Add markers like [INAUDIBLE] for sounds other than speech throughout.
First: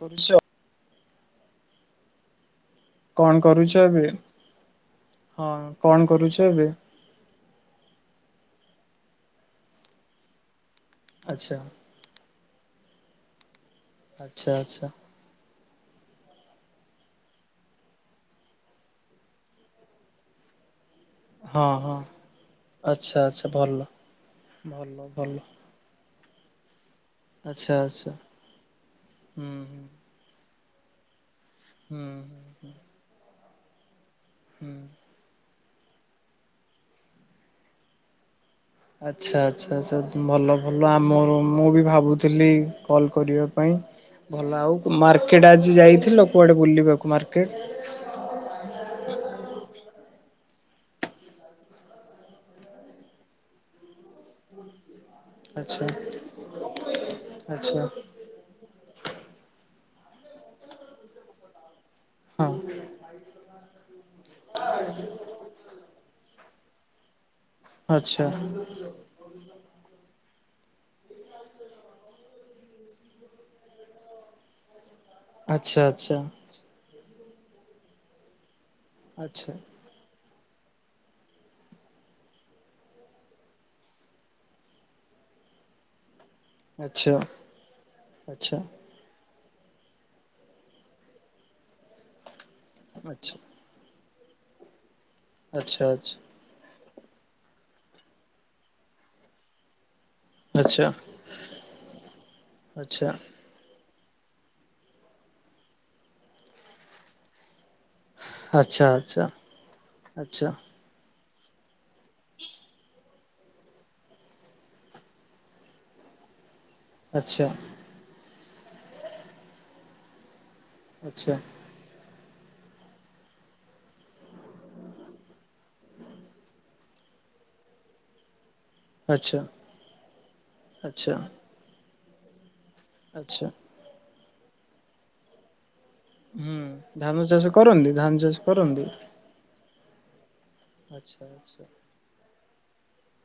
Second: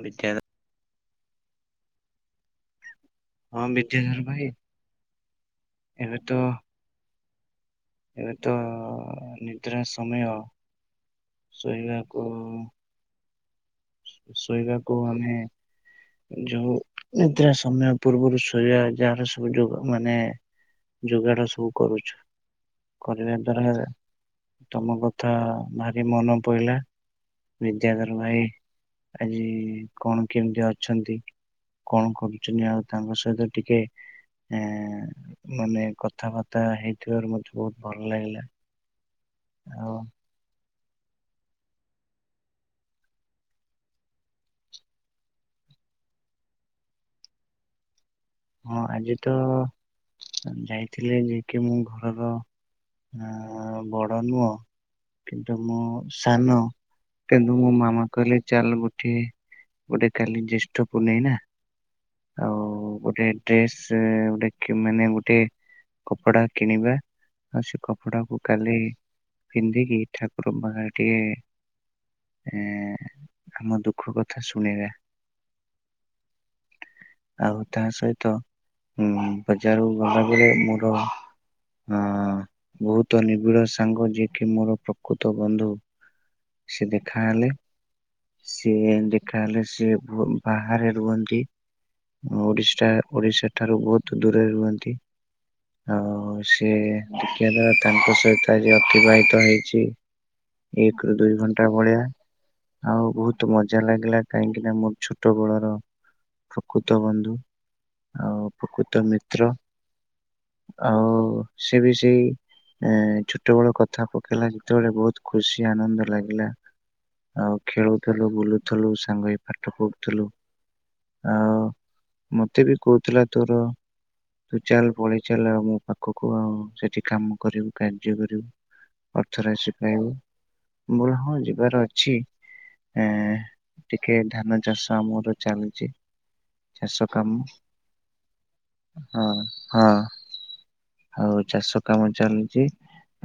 ବିଦ୍ୟା ବଂଶ କଣ ହଁ କରୁଛ ଏବେ? ବିଦ୍ୟାଧର ଭାଇ ହଁ, କଣ ଏବେ ତ କରୁଛ ଏବେ? ଏବେ ତ ନିଦ୍ରା ସମୟ, ଆଚ୍ଛା ଶୋଇବାକୁ ହୁଁ। ଆଚ୍ଛା ଆଚ୍ଛା ଶୋଇବାକୁ ଆମେ ଯୋଉ ନିଦ୍ରା ସମୟ ପୂର୍ବରୁ ଶୋଇବା, ଯାହାର ସବୁ ଯ- ମାନେ ଯୋଗାଡ ହଁ ସବୁ ହଁ କରୁଛୁ। ଆଚ୍ଛା କରିବା ଆଚ୍ଛା ଭଲ ଦ୍ଵାରା, ଭଲ ତମ ଭଲ କଥା ଭାରି ମନ ପହିଲା ଆଚ୍ଛା ଆଚ୍ଛା ବିଦ୍ୟାଧର ଭାଇ ଆଜି, ହୁଁ କଣ କେମିତି ଅ ଅଛନ୍ତି, ହୁଁ କଣ କରୁଛନ୍ତି? ହୁଁ ଆଉ ତାଙ୍କ ସହିତ ଟିକେ ଆ ହୁଁ ମାନେ କଥାବାର୍ତ୍ତା ହେଇଥିବାରୁ ମତେ ବହୁତ ଭଲ ଲାଗିଲା। ଆଚ୍ଛା, ଆଚ୍ଛା ଆଉ ସେ ଭଲ ଭଲ ଆମର ମୁଁ ବି ଭାବୁଥିଲି କଲ୍ କରିବା ପାଇଁ। ଭଲ ଆଉ ମାର୍କେଟ ଆଜି ଯାଇଥିଲ? କୁଆଡେ ବୁଲିବାକୁ ମାର୍କେଟ ହଁ ଆଜି ତ ଯାଇଥିଲି। ଆଜି କି ମୁଁ ଘରର ନା ବଡ ନୁହଁ କିନ୍ତୁ ମୁଁ ଆଚ୍ଛା ସାନ, କିନ୍ତୁ ମୋ ଆଚ୍ଛା ମାମା କହିଲେ ଚାଲ ଗୋଟେ କାଲି ଜେଷ୍ଠ ପୁନଇଁ ନା, ହଁ ଆଉ ଗୋ ଡ୍ରେସ୍ ଗୋଟେ ମାନେ ଗୋଟେ କପଡା କିଣିବା। ଆଉ ସେ ଆଚ୍ଛା କପଡ଼ାକୁ କାଲି ପିନ୍ଧିକି ଠାକୁର ବାହାରେ ଏ ଆମ ଦୁଃଖ କଥା ଶୁଣିବା। ଆଚ୍ଛା, ଆଚ୍ଛା। ଆଉ, ତାହା ସହିତ, ଉଁ ଆଚ୍ଛା -ବଜାରରକୁ ଗଲାବେଳେ, ମୋର ହଁ, ବହୁତ ନିବିଡ଼ ସାଙ୍ଗ, ଯିଏକି ମୋର ପ୍ରକୃତ ବନ୍ଧୁ। ସେ ଆଚ୍ଛା ଦେଖାହଲେ। ଆଚ୍ଛା ସିଏ କାହଲେ, ସିଏ ବାହାରେ ରୁହନ୍ତି, ଓଡ଼ିଶା ଆଚ୍ଛା ଓଡ଼ିଶା ଠାରୁ ବହୁତ ଦୂରରେ ରୁହନ୍ତି। ଆଚ୍ଛା, ଆଚ୍ଛା। ଆଉ ସେ ଦେଖିବା ଦ୍ଵାରା, ତାଙ୍କ ସହିତ ଆଜି ଅତିବାହିତ ହେଇଛି। ଆଚ୍ଛା ଏକରୁୁ ଦୁଇ ଘଣ୍ଟା ଭଳିଆ, ଆଚ୍ଛା ଆଉ ବହୁତ ମଜା ମଜା ଲାଗିଲା, କାହିଁକି ନା ମୋ ଛୋଟ ବଳର ପ୍ରକୃତ ବନ୍ଧୁ। ଆଉ ପ୍ରକୃତ ଆଚ୍ଛା ମିତ୍ର, ଆଚ୍ଛା ଆଉ ସେ ବି ସେଇ ଏ, ଛୋଟବଳ କଥା ପକେଇଲା ଯେତେବେଳେ, ବହୁତ ଖୁସି, ଆନନ୍ଦ ଲାଗିଲା। ଆଚ୍ଛା ଆଚ୍ଛା ଆଉ, ଖେଳୁଥିଲୁ, ବୁଲୁଥିଲୁ, ସାଙ୍ଗ ହେଇ ପାଠ ପଢ଼ୁଥିଲୁ। ଆଚ୍ଛା। ମତେ ବି କହୁଥିଲା, ତୋର ତୁ ଚାଲ, ପଳେଇ ଚାଲ, ଆଉ ମୋ ପାଖକୁ। ଆଉ ସେଠି କାମ କରିବୁ, କାର୍ଯ୍ୟ କରିବୁ। ଆଚ୍ଛା ଅର୍ଥ ରାଶି ପାଇବୁ। ଆଚ୍ଛା ଆଚ୍ଛା ମୋର ହଁ, ଯିବାର ଅଛି। ଆଚ୍ଛା। ଏ ଧାନ ଚାଷ ଆମର ଚାଲିଚି। ହୁଁ ଚାଷ ଧାନ କାମ। କରନ୍ତି ଧାନ ଚାଷ କରନ୍ତି ହଁ, ହଁ। ଆଚ୍ଛା ଆଉ ଆଚ୍ଛା ଚାଷ କାମ ଚାଲିଚି।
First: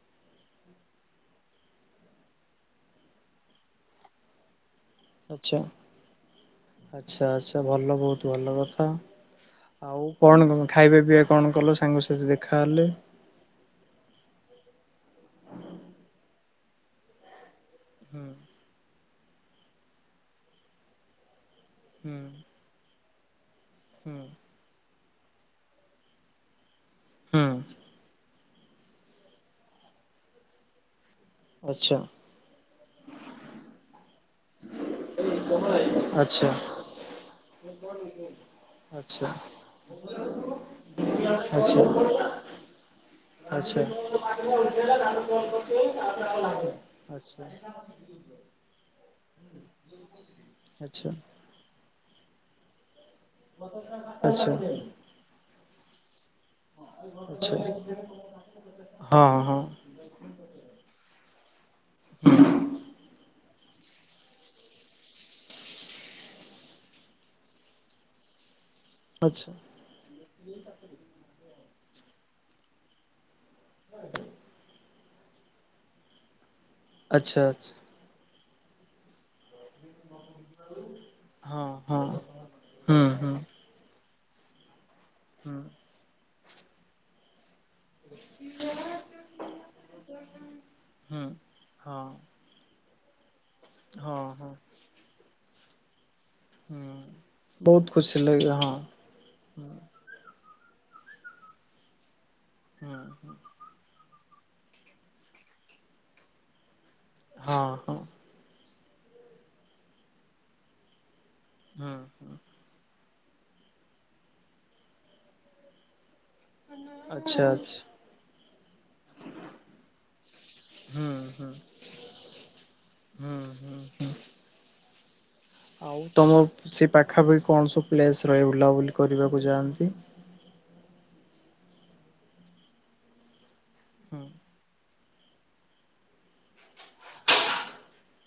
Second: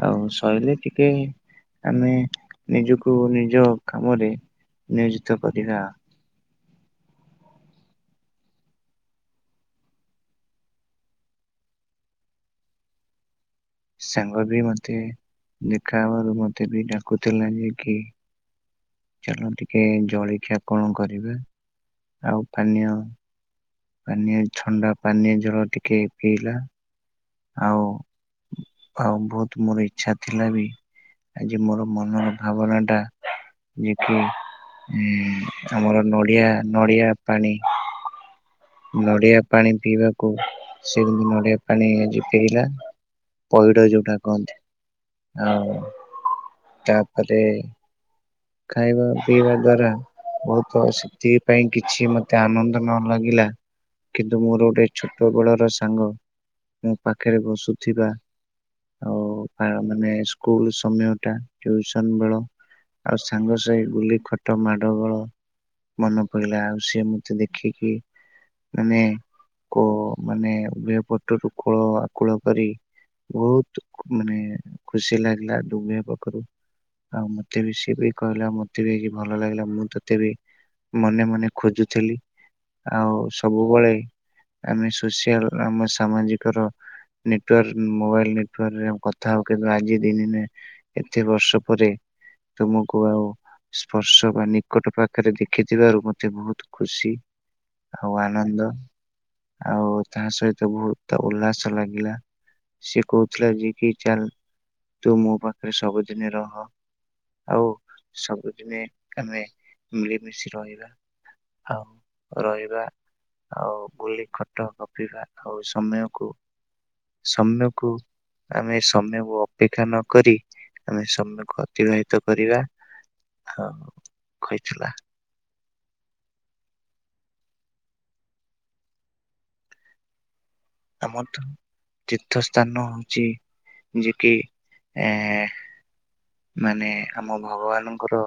ଆଉ ସଇଲେ ଟିକେ ଆମେ ନିଜକୁ ନିଜ କାମରେ ନିୟୋଜିତ ଆଚ୍ଛା କରିବା ଆଉ। ଆଚ୍ଛା, ଆଚ୍ଛା। ଭଲ, ବହୁତ ଭଲ କଥା। ଆଉ କଣ କ ଖାଇବା ପିଇବା କଣ କଲ? ସାଙ୍ଗସାଥି ଦେଖାହେଲେ। ସାଙ୍ଗ ବି ମତେ ଦେଖା ହେବାରୁ, ମତେ ବି ଡାକୁଥିଲା ଯେ କି ହୁଁ। ଚାଲ, ଟିକେ ଜଳଖିଆ କଣ କରିବା, ହୁଁ ଆଉ ପାନୀୟ ହୁଁ ପାନୀୟ, ଥଣ୍ଡା ପାନୀୟ ଜଳ ଟିକେ ପିଇଲା। ହୁଁ। ଆଉ ଆଉ ବହୁତ ମୋର ଇଚ୍ଛା ଥିଲା ବି, ଆଜି ମୋର ଆଚ୍ଛା ମନର ଭାବନାଟା [UNINTELLIGIBLE] ହୁଁ ଆମର ନଡିଆ, ଆଚ୍ଛା ନଡିଆ ପାଣି ନଡିଆ ପାଣି ପିଇବାକୁ ଆଚ୍ଛା। ସେ କିନ୍ତୁ ନଡିଆ ପାଣି ଆଜି ପିଇଲା ଆଚ୍ଛା। ପଇଡ ଯୋଉଟା କହନ୍ତି ଆଉ ଆଚ୍ଛା ତାପରେ ଆଚ୍ଛା। ଖାଇବା ପିଇବା ଦ୍ଵାରା, ବହୁତ ଆଚ୍ଛା ସେତିକିପାଇଁ କିଛି ମତେ ଆନନ୍ଦ ନ ମାଗିଲା କିନ୍ତୁ ଆଚ୍ଛା ମୋର ଗୋଟାଇ ଛୋଟ ବେଳର ସାଙ୍ଗ ମୋ ପାଖରେ ଆଚ୍ଛା ବସୁଥିବା ଆଉ ହଁ ହଁ ମାନେ ସ୍କୁଲ ସମୟ ଟା, ଟିଉସନ୍ ବେଳ, ଆଉ ସାଙ୍ଗ ସାହି ବୁଲି ଖଟ ମାଡ ଗୋଳ ମନପଡିଲା, ଆଉ ସିଏ ମତେ ଦେଖିକି ମାନେ ଆଚ୍ଛା କ ମାନେ ଉଭୟ ପଟରୁ କୋଳ ଆକୁଳ କରି ବହୁତ ମାନେ ଖୁସି ଲାଗିଲା ଦୁନିଆ ପାଖରୁ। ଆଉ ଆଚ୍ଛା ମତେ ବି ଆଚ୍ଛା ସେ କହିଲା ମୋତେ ବି ହେଇକି ଭଲ ଲାଗିଲା ମୁଁ ତୋତେ ବି ମନେ ମନେ ହଁ ହଁ ଖୋଜୁଥିଲି। ହୁଁ ଆଉ ହୁଁ ସବୁବେଳେ ଆମେ ସୋସିଆଲ ହୁଁ ଆମ ସାମାଜିକର ନୀତ ଡୁଆଲ୍ ମୋବାଇଲ ନେଟୱାର୍କରେ ଆମେ କଥା ହଉ। କିନ୍ତୁ ଆଜି ଦି ଦିନେ ଏତେ ହୁଁ ବର୍ଷ ପରେ ହଁ ତମକୁ ଆଉ ହଁ ସ୍ପର୍ଶ ବା ହଁ ନିକଟ ପାଖରେ ଦେଖିଥିବାରୁ ମତ୍ ମତେ ବହୁତ ହୁଁ ଖୁସି, ବହୁତ ଖୁସି ଆଉ ଲାଗେ ଆନନ୍ଦ, ହଁ ଆଉ ତା ସହିତ ମତେ ବହୁତ ଉଲ୍ଲାସ ଲାଗିଲା। ସିଏ ହୁଁ କହୁଥିଲା ଯେ କି ଚାଲ, ତୁ ମୋ ପାଖରେ ସବୁଦିନେ ରହ। ଆଉ ହଁ ହଁ ସବୁଦିନେ ଆମେ ମିଳିମିଶି ରହିବା। ଆଉ ହୁଁ ହୁଁ ରହିବା ଆଉ ଗୁଲି, ଖଟ, ଗପିବା, ଆଉ ସମୟକୁ ଆଚ୍ଛା ଆଚ୍ଛା ସମୟକୁ ଆମେ ସମୟକୁ ଅପେକ୍ଷା ନ କରି, ଆମେ ହୁଁ ହୁଁ ସମୟକୁ ଅତିବାହିତ ତ କରିବା ହୁଁ ହୁଁ ଆଉ ହୁଁ କହିଥିଲା। ଆଉ ତମ ସେ ପାଖାପାଖି କଣ ସବୁ ପ୍ଲେସ ରହେ ବୁଲାବୁଲି କରିବାକୁ ଯାଆନ୍ତି? ଆମର ତିର୍ ତୀର୍ଥ ସ୍ଥାନ ହଉଛି ଯିଏ ହୁଁ କି ଏ ମାନେ ଆମ ଭଗବାନଙ୍କର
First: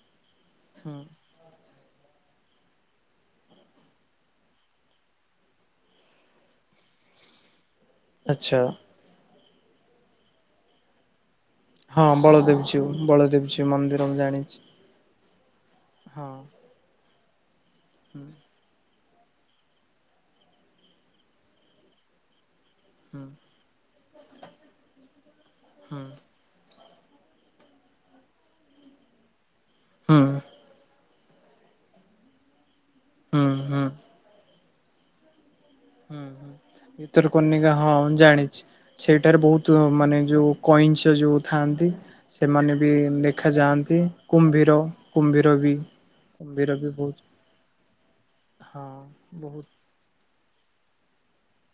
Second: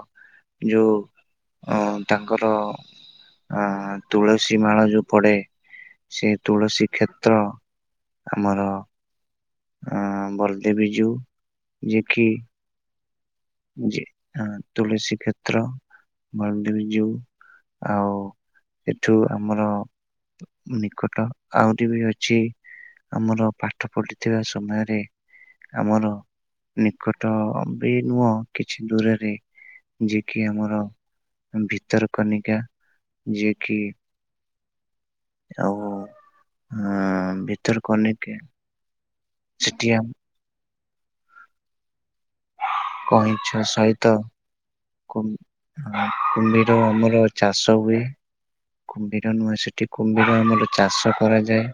ଯୋଉ ହୁଁ ଅ ତାଙ୍କର ଅ ତୁଳସୀ ମାଳ ଯୋଉ ପଡେ ସେ ତୁଳସୀ କ୍ଷେତ୍ର ଆଚ୍ଛା। ଆ ବଳଦେବଜୀଉ ହଁ ବଳଦେବଜୀଉ। ବଳ ଯେ ତୁଳସୀ କ୍ଷେତ୍ର, ହଁ ବଳଦେବଜୀଉ ଆଉ ହୁଁ ଏଠୁ ଆମର ନିକଟ, ଆହୁରି ବି ଅଛି ହୁଁ ଆମର ପାଠ ପଢିଥିବା ସମୟରେ ହୁଁ ଆମର ନିକଟ ଅବି ନୁହଁ କିଛି ଦୂରରେ, ଯିଏ ହୁଁ କିି ଆମର ଭିତରକନିକା। ହୁଁ ଯିଏକି ହଁ ହଁ ଅ ଭିତରକନିକା ହଁ ଭିତରକନିକା ଜାଣିଛି ସେଇଟାରେ ବହୁତ- ସେଠି ମାନେ ଯୋଉ କଇଁଛ ଯେଉଁ ଥାଆନ୍ତି ସେମାନେ ବି ଦେଖାଯାଆନ୍ତି କୁମ୍ଭୀର କୁମ୍ଭୀର ବି କୁମ୍ଭୀର କୁମ୍-କୁମ୍ଭୀର ବି ବହୁତ ଆମର ଚାଷ ହୁଏ। ହଁ କୁମ୍ଭୀର ନୁହଁ ବହୁତ ସେଠି କୁମ୍ କୁମ୍ ଆମର ଚାଷ କରାଯାଏ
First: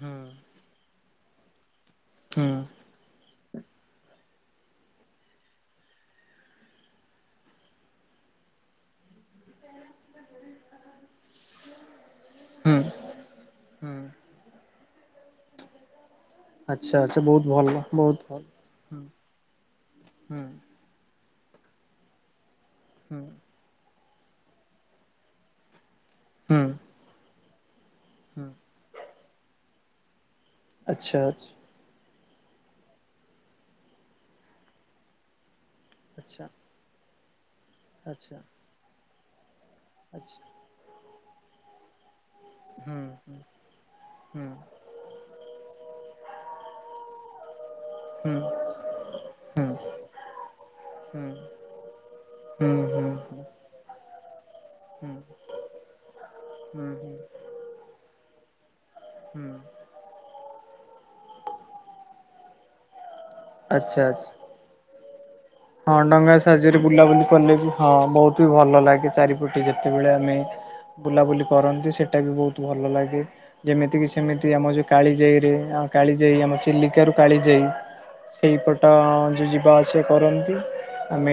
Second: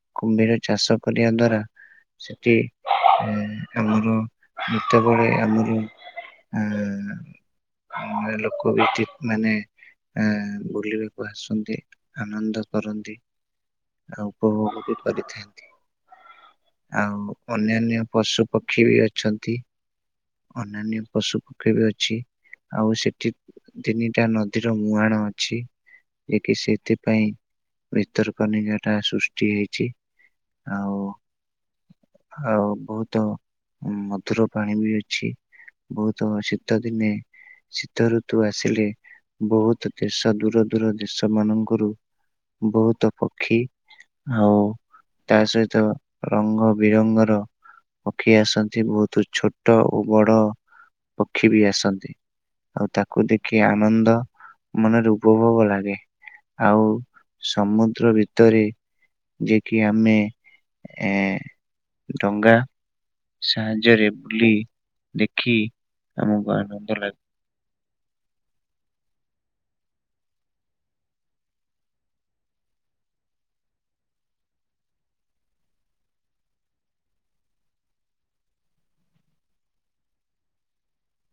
ହୁଁ କୁମ୍ଭୀର ଚାଷ କରିବା ଦ୍ଵାରା ହୁଁ ସେଠି [INAUDIBLE] ଆମର ଯେତେବେଳେ ଆମର ଆ ଲୋକ ବି ଠିକ୍ ମାନେ ଆ- ବୁଲିବାକୁ ଆସନ୍ତି। ଆନନ୍ଦ ହୁଁ କରନ୍ତି ହୁଁ ଆଉ ଉପଭୋଗ ବି କରିଥାନ୍ତି। ଆଚ୍ଛା ଆଚ୍ଛା ଆଉ ବହୁତ ଭଲ ଅନ୍ୟାନ୍ୟ ବହୁତ ପଶୁ ଭଲ। ପକ୍ଷୀ ବି ହୁଁ ଅଛନ୍ତି। ହୁଁ ଅନ୍ୟାନ୍ୟ ପଶୁ ପକ୍ଷୀ ବି ଅଛି। ଆଉ ହୁଁ ସେଠି ତିନିଟା ନଦୀର ମୁହାଣ ଅଛି ଯେ କି ହୁଁ ସେଥିପାଇଁ ବିତର୍କ ହୁଁ ନିରଟା ସୃଷ୍ଟି ହେଇଛି। ଆଉ ଆଚ୍ଛା ଛା। ଆଉ ବହୁତ ମଧୁର ପାଣି ବି ଅଛି। ବହୁତ ଆଚ୍ଛା ବ ଶୀତ ଦିନେ ଶୀତ ଆଚ୍ଛା ଋତୁ ଆସିଲେ ବହୁତ ଦେଶ ଆଚ୍ଛା ଦୂର ଦୂର ଦେଶ ମାନଙ୍କରୁ ହୁଁ ବହୁତ ହୁଁ ପକ୍ଷୀ ହୁଁ ଆଉ ତା ସହିତ ରଙ୍ଗ ବିରଙ୍ଗର ହୁଁ ପକ୍ଷୀ ଆସନ୍ତି ବହୁତ ହୁଁ ହୁଁ ଛୋଟ ଓ ବଡ ପକ୍ଷୀ ବି ଆସନ୍ତି। ଆଉ ହୁଁ ହୁଁ ତାକୁ ହୁଁ ଦେଖି ଆନନ୍ଦ ମନରେ ଉପଭୋଗ ଲାଗେ ଆଉ ହୁଁ ହୁଁ ସମୁଦ୍ର ଭିତରେ। ହୁଁ ଯେକି ଆମେ ଏ ଡଙ୍ଗା ଆଚ୍ଛା ସାହାଯ୍ୟରେ ଆଚ୍ଛା। ବୁଲି ଦେଖି ହଁ ଡଙ୍ଗା ଆମକୁ ସାହାଯ୍ୟରେ ଆନନ୍ଦ ଲାଗେ ବୁଲାବୁଲି କଲେ ବି ହଁ ବହୁତ ବି ଭଲ ଲାଗେ ଚାରିପଟେ ଯେତେବେଳେ ଆମେ ବୁଲାବୁଲି କରନ୍ତି ସେଟା ବି ବହୁତୁ ଭଲ ଲାଗେ ଯେମିତି କିି ସେମିତି ଆମ ଯୋଉ କାଳିଯାଇରେ କାଳିଯାଇ ଆମ ଚିଲିକାରୁ କାଳିଯାଇ ସେଇପଟ ଯ ଯଉ ଯିବା ଆସିବା କରନ୍ [INAUDIBLE] ଆମେ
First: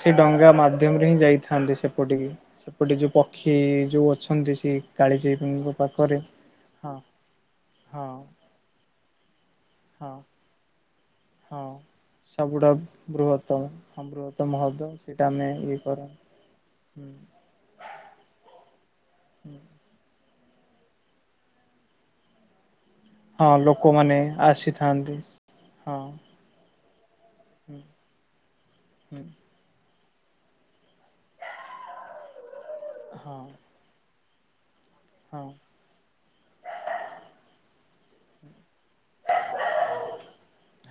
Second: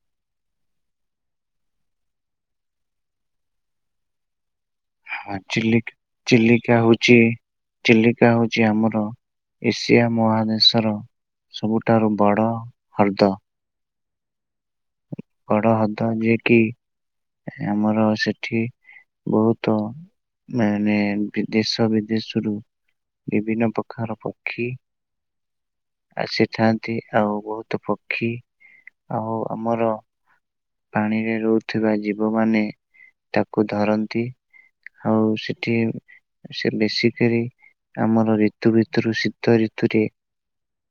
ସେ ଡଙ୍ଗା ମାଧ୍ୟମରେ ହିଁ ଯାଇଥାନ୍ତି ସେପଟିକି ସେପଟେ ଯୋଉ ପକ୍ଷୀ ଯୋଉ ଅଛନ୍ତି ସେ। ହଁ କାଳିଜାଇଙ୍କ ଚିଲକ୍- ପାଖରେ ଚିଲିକା ହଁ ହଉଛି ହଁ ଚିଲିକା ହଉଛି ଆମର ଏସିଆ ହଁ। ମହାଦେଶର। ହଁ ସବୁଠାରୁ ବଡ ସବୁଠାରୁ ହ୍ରଦ ବୃହତ ହଁ ବୃହତ ମହଦଶ। ବଡ ହଦ ଯିଏ କିି ହୁଁ ଆମର ସେଠି ବହୁତ ମାନେ ବି ଦେଶ ବିଦେଶରୁ। ହଁ ବିଭିନ୍ନ ପ୍ରକାର ଲୋକମାନେ ପକ୍ଷୀ ଆସିଥାନ୍ତି। ହଁ ଆସିଥାନ୍ତ ଆଉ ବହୁତ ହୁଁ ପକ୍ଷୀ ହୁଁ ଆଉ ଆମର ପାଣିରେ ରହୁଥିବା ଜୀବ ମାନେ ହଁ ତାକୁ ଧରନ୍ତି। ଆଉ ହଁ ସେଠି ସେ ବେଶିକିରି ଆମର ରି ଋତୁ ଋତୁରୁ ଶୀତ ଋତୁରେ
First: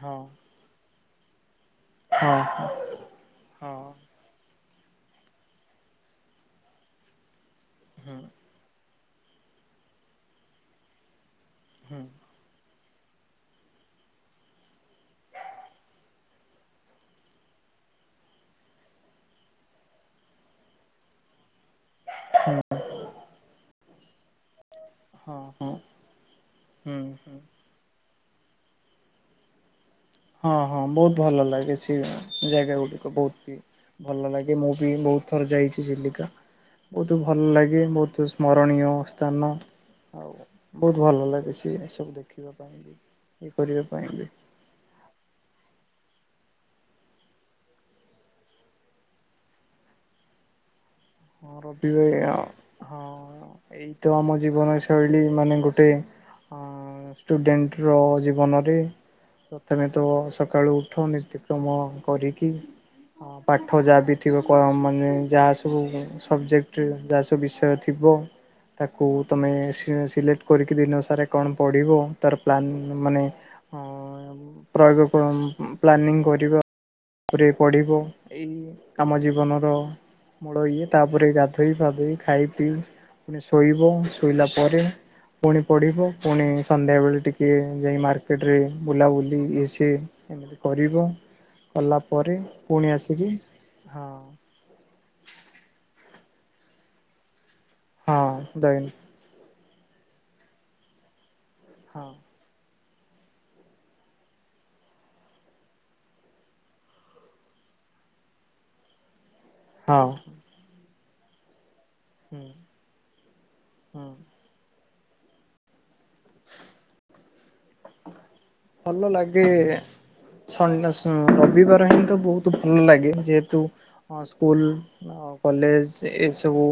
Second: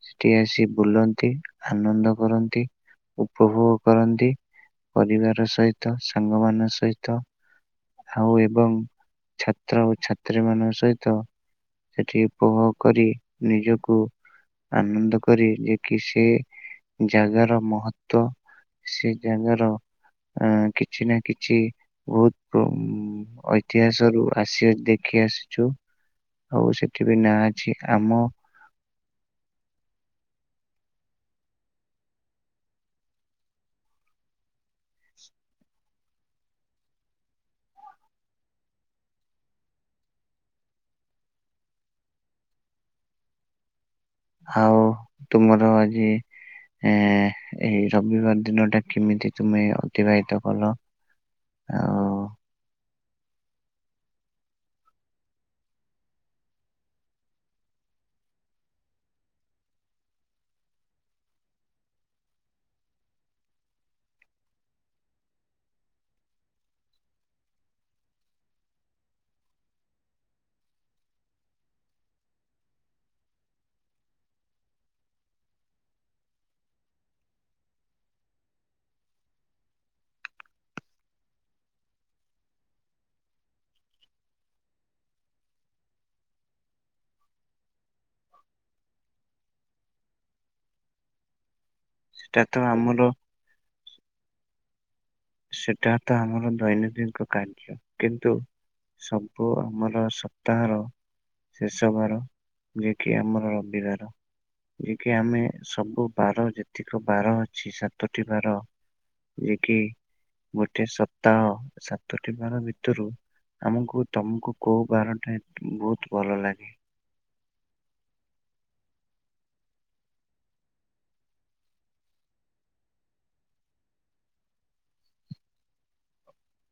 ହଁ ସେଠି ଆସି ବୁଲନ୍ତି। ଆନନ୍ଦ ହଁ କରନ୍ତି ଉପଭୋଗ ହଁ କରନ୍ତି। ପରିବାର ସହିତ ସାଙ୍ଗ ମାନଙ୍କ ସହିତ ହଁ ହୁଁ ଆଉ ଏବଂ ଛାତ୍ର ଓ ଛାତ୍ରୀ ମାନଙ୍କ ସହିତ ହୁଁ ସେଠି ଉପଭୋଗ କରି ନିଜକୁ ଆନନ୍ଦ କରି ଯେ କି ସେ ଜାଗାର ମହତ୍ବ ସେ ଜାଗାର ଉଁ- କିଛି ନା କିଛି ବହୁତୁ ଉମ ଐତିହାସିକ୍ ହଁ ରୁ ଆସି ଦେଖି ହଁ ଆସିଛୁ ହଁ ଆଉ ହୁଁ ସେଠି ବି ହୁଁ ନାଁ ଅଛି ଆମ ହଁ ହଁ ବହୁତ ଭଲ ଲାଗେ ସେ ଜାଗା ଗୁଡ଼ିକ ବହୁତ ହି। ଭଲ ଲାଗେ ମୁଁ ବି ବହୁତ ଥର ଯାଇଛି ଚିଲିକା। ବହୁତ ଭଲ ଲାଗେ, ବହୁତ ସ୍ମରଣୀୟ ସ୍ଥାନ। ଆଉ ବହୁତ ଭଲ ଲାଗେ ସିଏ ସବୁ ଦେଖିବା ପାଇଁ ବି। ଏପରି ଆଉ ତୁମର ଆଜି ଆ ଏଇ ରବିବାର ଦିନଟା କେମିତି ତୁମେ ଅତିବାହିତ କଲ? ହଁ ଆଉ ରବିବାରିଆ ହଁ। ଏଇତ ଆମ ଜୀବନ ଶୈଳୀ ମାନେ ଗୋଟେ ଆ ଅଁ ଷ୍ଟୁଡେଣ୍ଟର ଜୀବନରେ। ପ୍ରଥମେ ତ ସକାଳୁ ଉଠୁ, ନିତ୍ୟକର୍ମ କରିକି ହଁ ପାଠ ଯାହା ବି ଥିବ କ ମାନେ ଯାହା ସବୁ ସବଜେକ୍ଟ ଯାହା ସବୁ ବିଷୟର ଥିବ ତାକୁ ତମେ ସି-ସିଲେକ୍ଟ କରିକି ଦିନ ସାରା କଣ ପଢ଼ିବ, ତାର ପ୍ଲାନ ମାନେ ହଁ ପ୍ରୟୋଗ କଣ ପ୍ଲାନିଂ କରିବା। ଉପରେ ପଢ଼ିବ। ଏଇ ଆମ ଜୀବନର ମୂଳ ଇଏ। ତାପରେ ଗାଧୋଇ ଫାଧୋଇ ଖାଇ ପିଇ ମାନେ ଶୋଇବୁ, ଶୋଇଲା ପରେ ପୁଣି ପଢିବୁ, ପୁଣି ସନ୍ଧ୍ୟାବେଳେ ଟିକେ ଯାଇ ମାର୍କେଟରେ ବୁଲାବୁଲି ଇଏ ସିଏ ଏମିତି କରିବ, କଲା ପରେ ସେଟା ତ ପୁଣି ଆମର ଆସିକି ହଁ। ଟା ଆମର ଦୈନନ୍ଦିନଙ୍କ କାର୍ଯ୍ୟ। କିନ୍ତୁ ହଁ ଦୈନ ସବୁ ଆମର ସପ୍ତାହର ଶେଷ ହଁ ବାର, ଯିଏକି ଆମର ରବିବାର। ଯିଏକି ଆମେ, ସବୁ ବାର ଯେତିକ ବାର ଅଛି ସାତଟି ବାର ଯିଏ କି ହଁ ଗୋଟେ ସପ୍ତାହ। ସାତଟି ହୁଁ ବାର ଭିତରୁ, ଆମକୁ ହୁଁ ତମକୁ କୋଉ ବାରଟା ବହୁତ ଭଲ ଲାଗେ। ଭଲ ଲାଗେ ସଣ୍ଡେ ଉଁ ରବିବାର ହିଁ ତ ବହୁତ ଭଲ ଲାଗେ, ଯେହେତୁ ହଁ ସ୍କୁଲ, କଲେଜ, ଏସବୁ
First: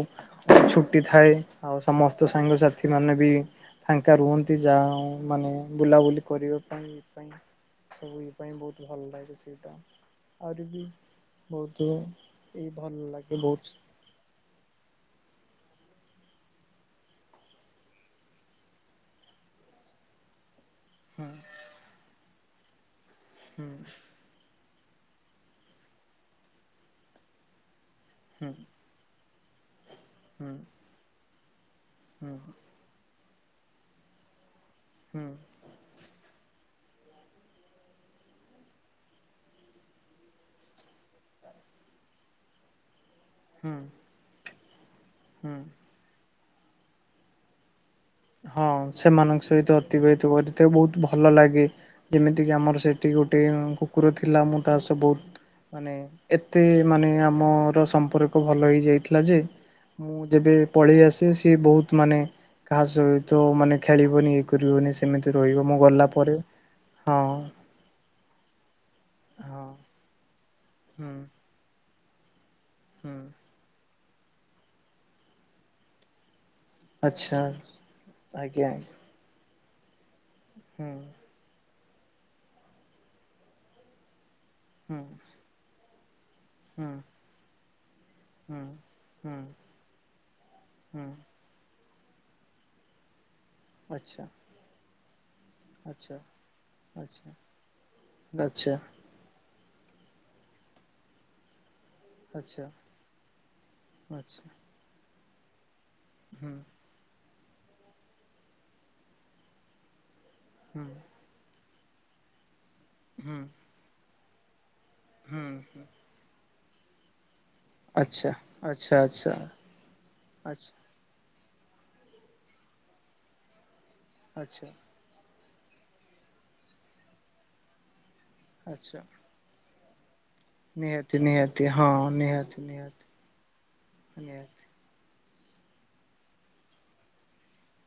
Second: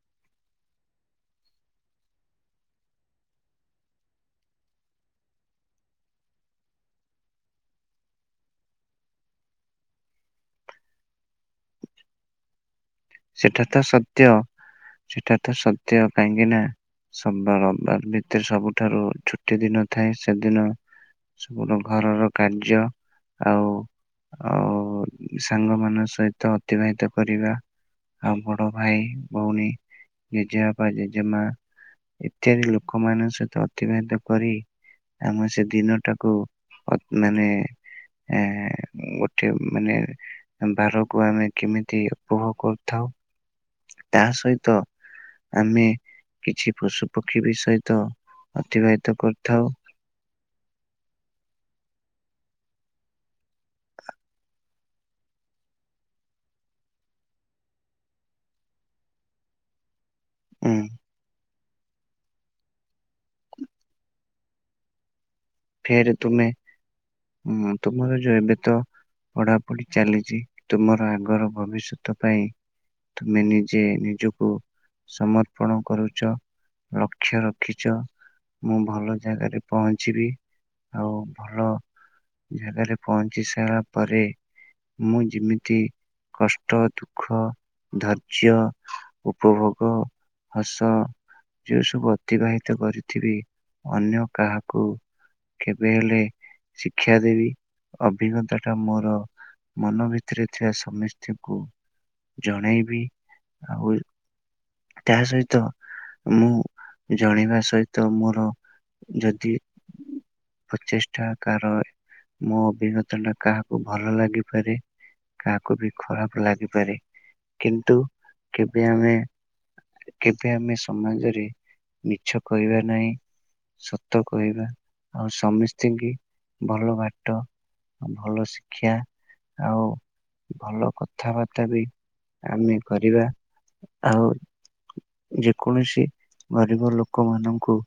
ଛୁଟି ଥାଏ। ଆଉ ସମସ୍ତ ସାଙ୍ଗସାଥି ମାନେ ବି ଫାଙ୍କା ରୁହନ୍ତି, ଯାହା ମାନେ ବୁଲାବୁଲି କରିବା ପାଇଁ ଇଏ ପାଇଁ ସବୁ ଇଏ ପାଇଁ ବହୁତ ଭଲ ଲାଗେ ସେଇଟା। ଆହୁରି ବି ବହୁତୁ ଏଇ ଭଲ ଲାଗେ ବହୁତ ସେଟା ତ ସତ୍ୟ, ସେଟା ତ ସତ୍ୟ। କାହିଁକିନା ସୋମବାର ରବିବାର ଭିତରେ ସବୁଠାରୁ ଛୁଟି ଦିନ ଥାଏ, ସେଦିନ ହୁଁ ସବୁ ତ ଘରର କାର୍ଯ୍ୟ। ହୁଁ ଆଉ ଆଉ ଓ ସାଙ୍ଗମାନଙ୍କ ସହିତ ଅତିବାହିତ କରିବା, ଆଉ ହୁଁ ବଡ ଭାଇ, ଭଉଣୀ ଜେଜେବାପା, ଜେଜେମା ହୁଁ ହୁଁ ଇତ୍ୟାଦି ଲୋକମାନଙ୍କ ସହିତ ଅତିବାହିତ କରି ହୁଁ ଆମର ସେ ଦିନଟାକୁ ଅ ମାନେ ଏ ଗୋଟେ ମାନେ ବାରକୁ ଆମେ କେମିତି ଉପଭୋଗ କରୁ ଥାଉ, ହୁଁ ତାସହିତ ହୁଁ ଆମେ କିଛି ପଶୁ ପକ୍ଷୀ ବି ସହିତ ହଁ, ଅତିବାହିତ ସେମାନଙ୍କ କରିଥାଉ ସହିତ ଅତିବାହିତ କରିଥାଉ, ବହୁତ ଭଲ ଲାଗେ। ଯେମିତିକି ଆମର ସେଠି ଗୋଟେ କୁକୁର ଥିଲା, ମୁଁ ତା ସହ ବହୁତ ମାନେ ଏତେ ମାନେ ଆମର ସମ୍ପର୍କ ଭଲ ହେଇ ଯାଇଥିଲା ଯେ ମୁଁ ଯେବେ ଉଁ ପଳେଇ ଆସିବି, ସିଏ ବହୁତ ମାନେ କାହା ସହିତ ମାନେ ଖେଳିବନି, ଇଏ କରିବନି, ସେମିତି ରହିବ ମୁଁ ଗଲା ଫେରେ ପରେ ତୁମେ, ହଁ ତୁମର ଯୋଉ ଏବେ ତ ହଁ ପଢାପଢି ଚାଲିଚି। ତୁମର ହୁଁ ଆଗର ଭବିଷ୍ୟତ ପାଇଁ ହୁଁ ତୁମେ ନିଜେ ନି ନିଜକୁ ସମର୍ପଣ କରୁଚ ଆଚ୍ଛା ଲକ୍ଷ୍ୟ ରଖିଛ ଆଜ୍ଞା ମୁଁ ଭଲ ଜାଗାରେ ପହଞ୍ଚିବି ହୁଁ ଆଉ ଭଲ ଜାଗାରେ ପହଞ୍ଚି ସାରିଲା ପରେ ହୁଁ ମୁଁ ଯେମିତି କଷ୍ଟ, ହୁଁ ଦୁଃଖ ଧୈର୍ଯ୍ୟ, ହୁଁ ହୁଁ ଉପଭୋଗ, ହସ ହୁଁ ଯୋଉ ସବୁ ଅତିବାହିତ କରିଥିବି, ଆଚ୍ଛା ଅନ୍ୟ କାହାକୁ କେବେ ଆଚ୍ଛା ହେଲେ ଶିକ୍ଷା ଆଚ୍ଛା ଦେବି, ଅଭିଜ୍ଞତାଟା ଆଚ୍ଛା ମୋର ମନ ଭିତରେ ଥିବା ସମିସ୍ତି ଙ୍କୁ ଜଣେଇବି ଆଉ ତା ସହିତ ମୁଁ ଜଣେଇବା ସହିତ ମୋର ଯଦି ପ୍ରଚେଷ୍ଟା କାରଣ ମୋ ଅଭିଜ୍ଞତା ଟା କାହାକୁ ଭଲ ଲାଗିପାରେ। କାହାକୁ ବି ଖରାପ ଲାଗିପାରେ କିନ୍ତୁ କେବେ ଆମେ କେବେ ଆମେ ସମାଜରେ ମିଛ କହିବା ନାହିଁ। ସତ କହିବା ଆଉ ସମସ୍ତିଙ୍କି ଭଲ ବାଟ ଭଲ ଶିକ୍ଷା ଆଉ ଭଲ ନିହାତି, କଥାବାର୍ତ୍ତା ନିହାତି ବି ହଁ ନିହାତି, ଆମେ ନିହାତି, କରିବା ଆଉ ନିହାତି। ଯେକୌଣସି ଗରିବ ଲୋକମାନଙ୍କୁ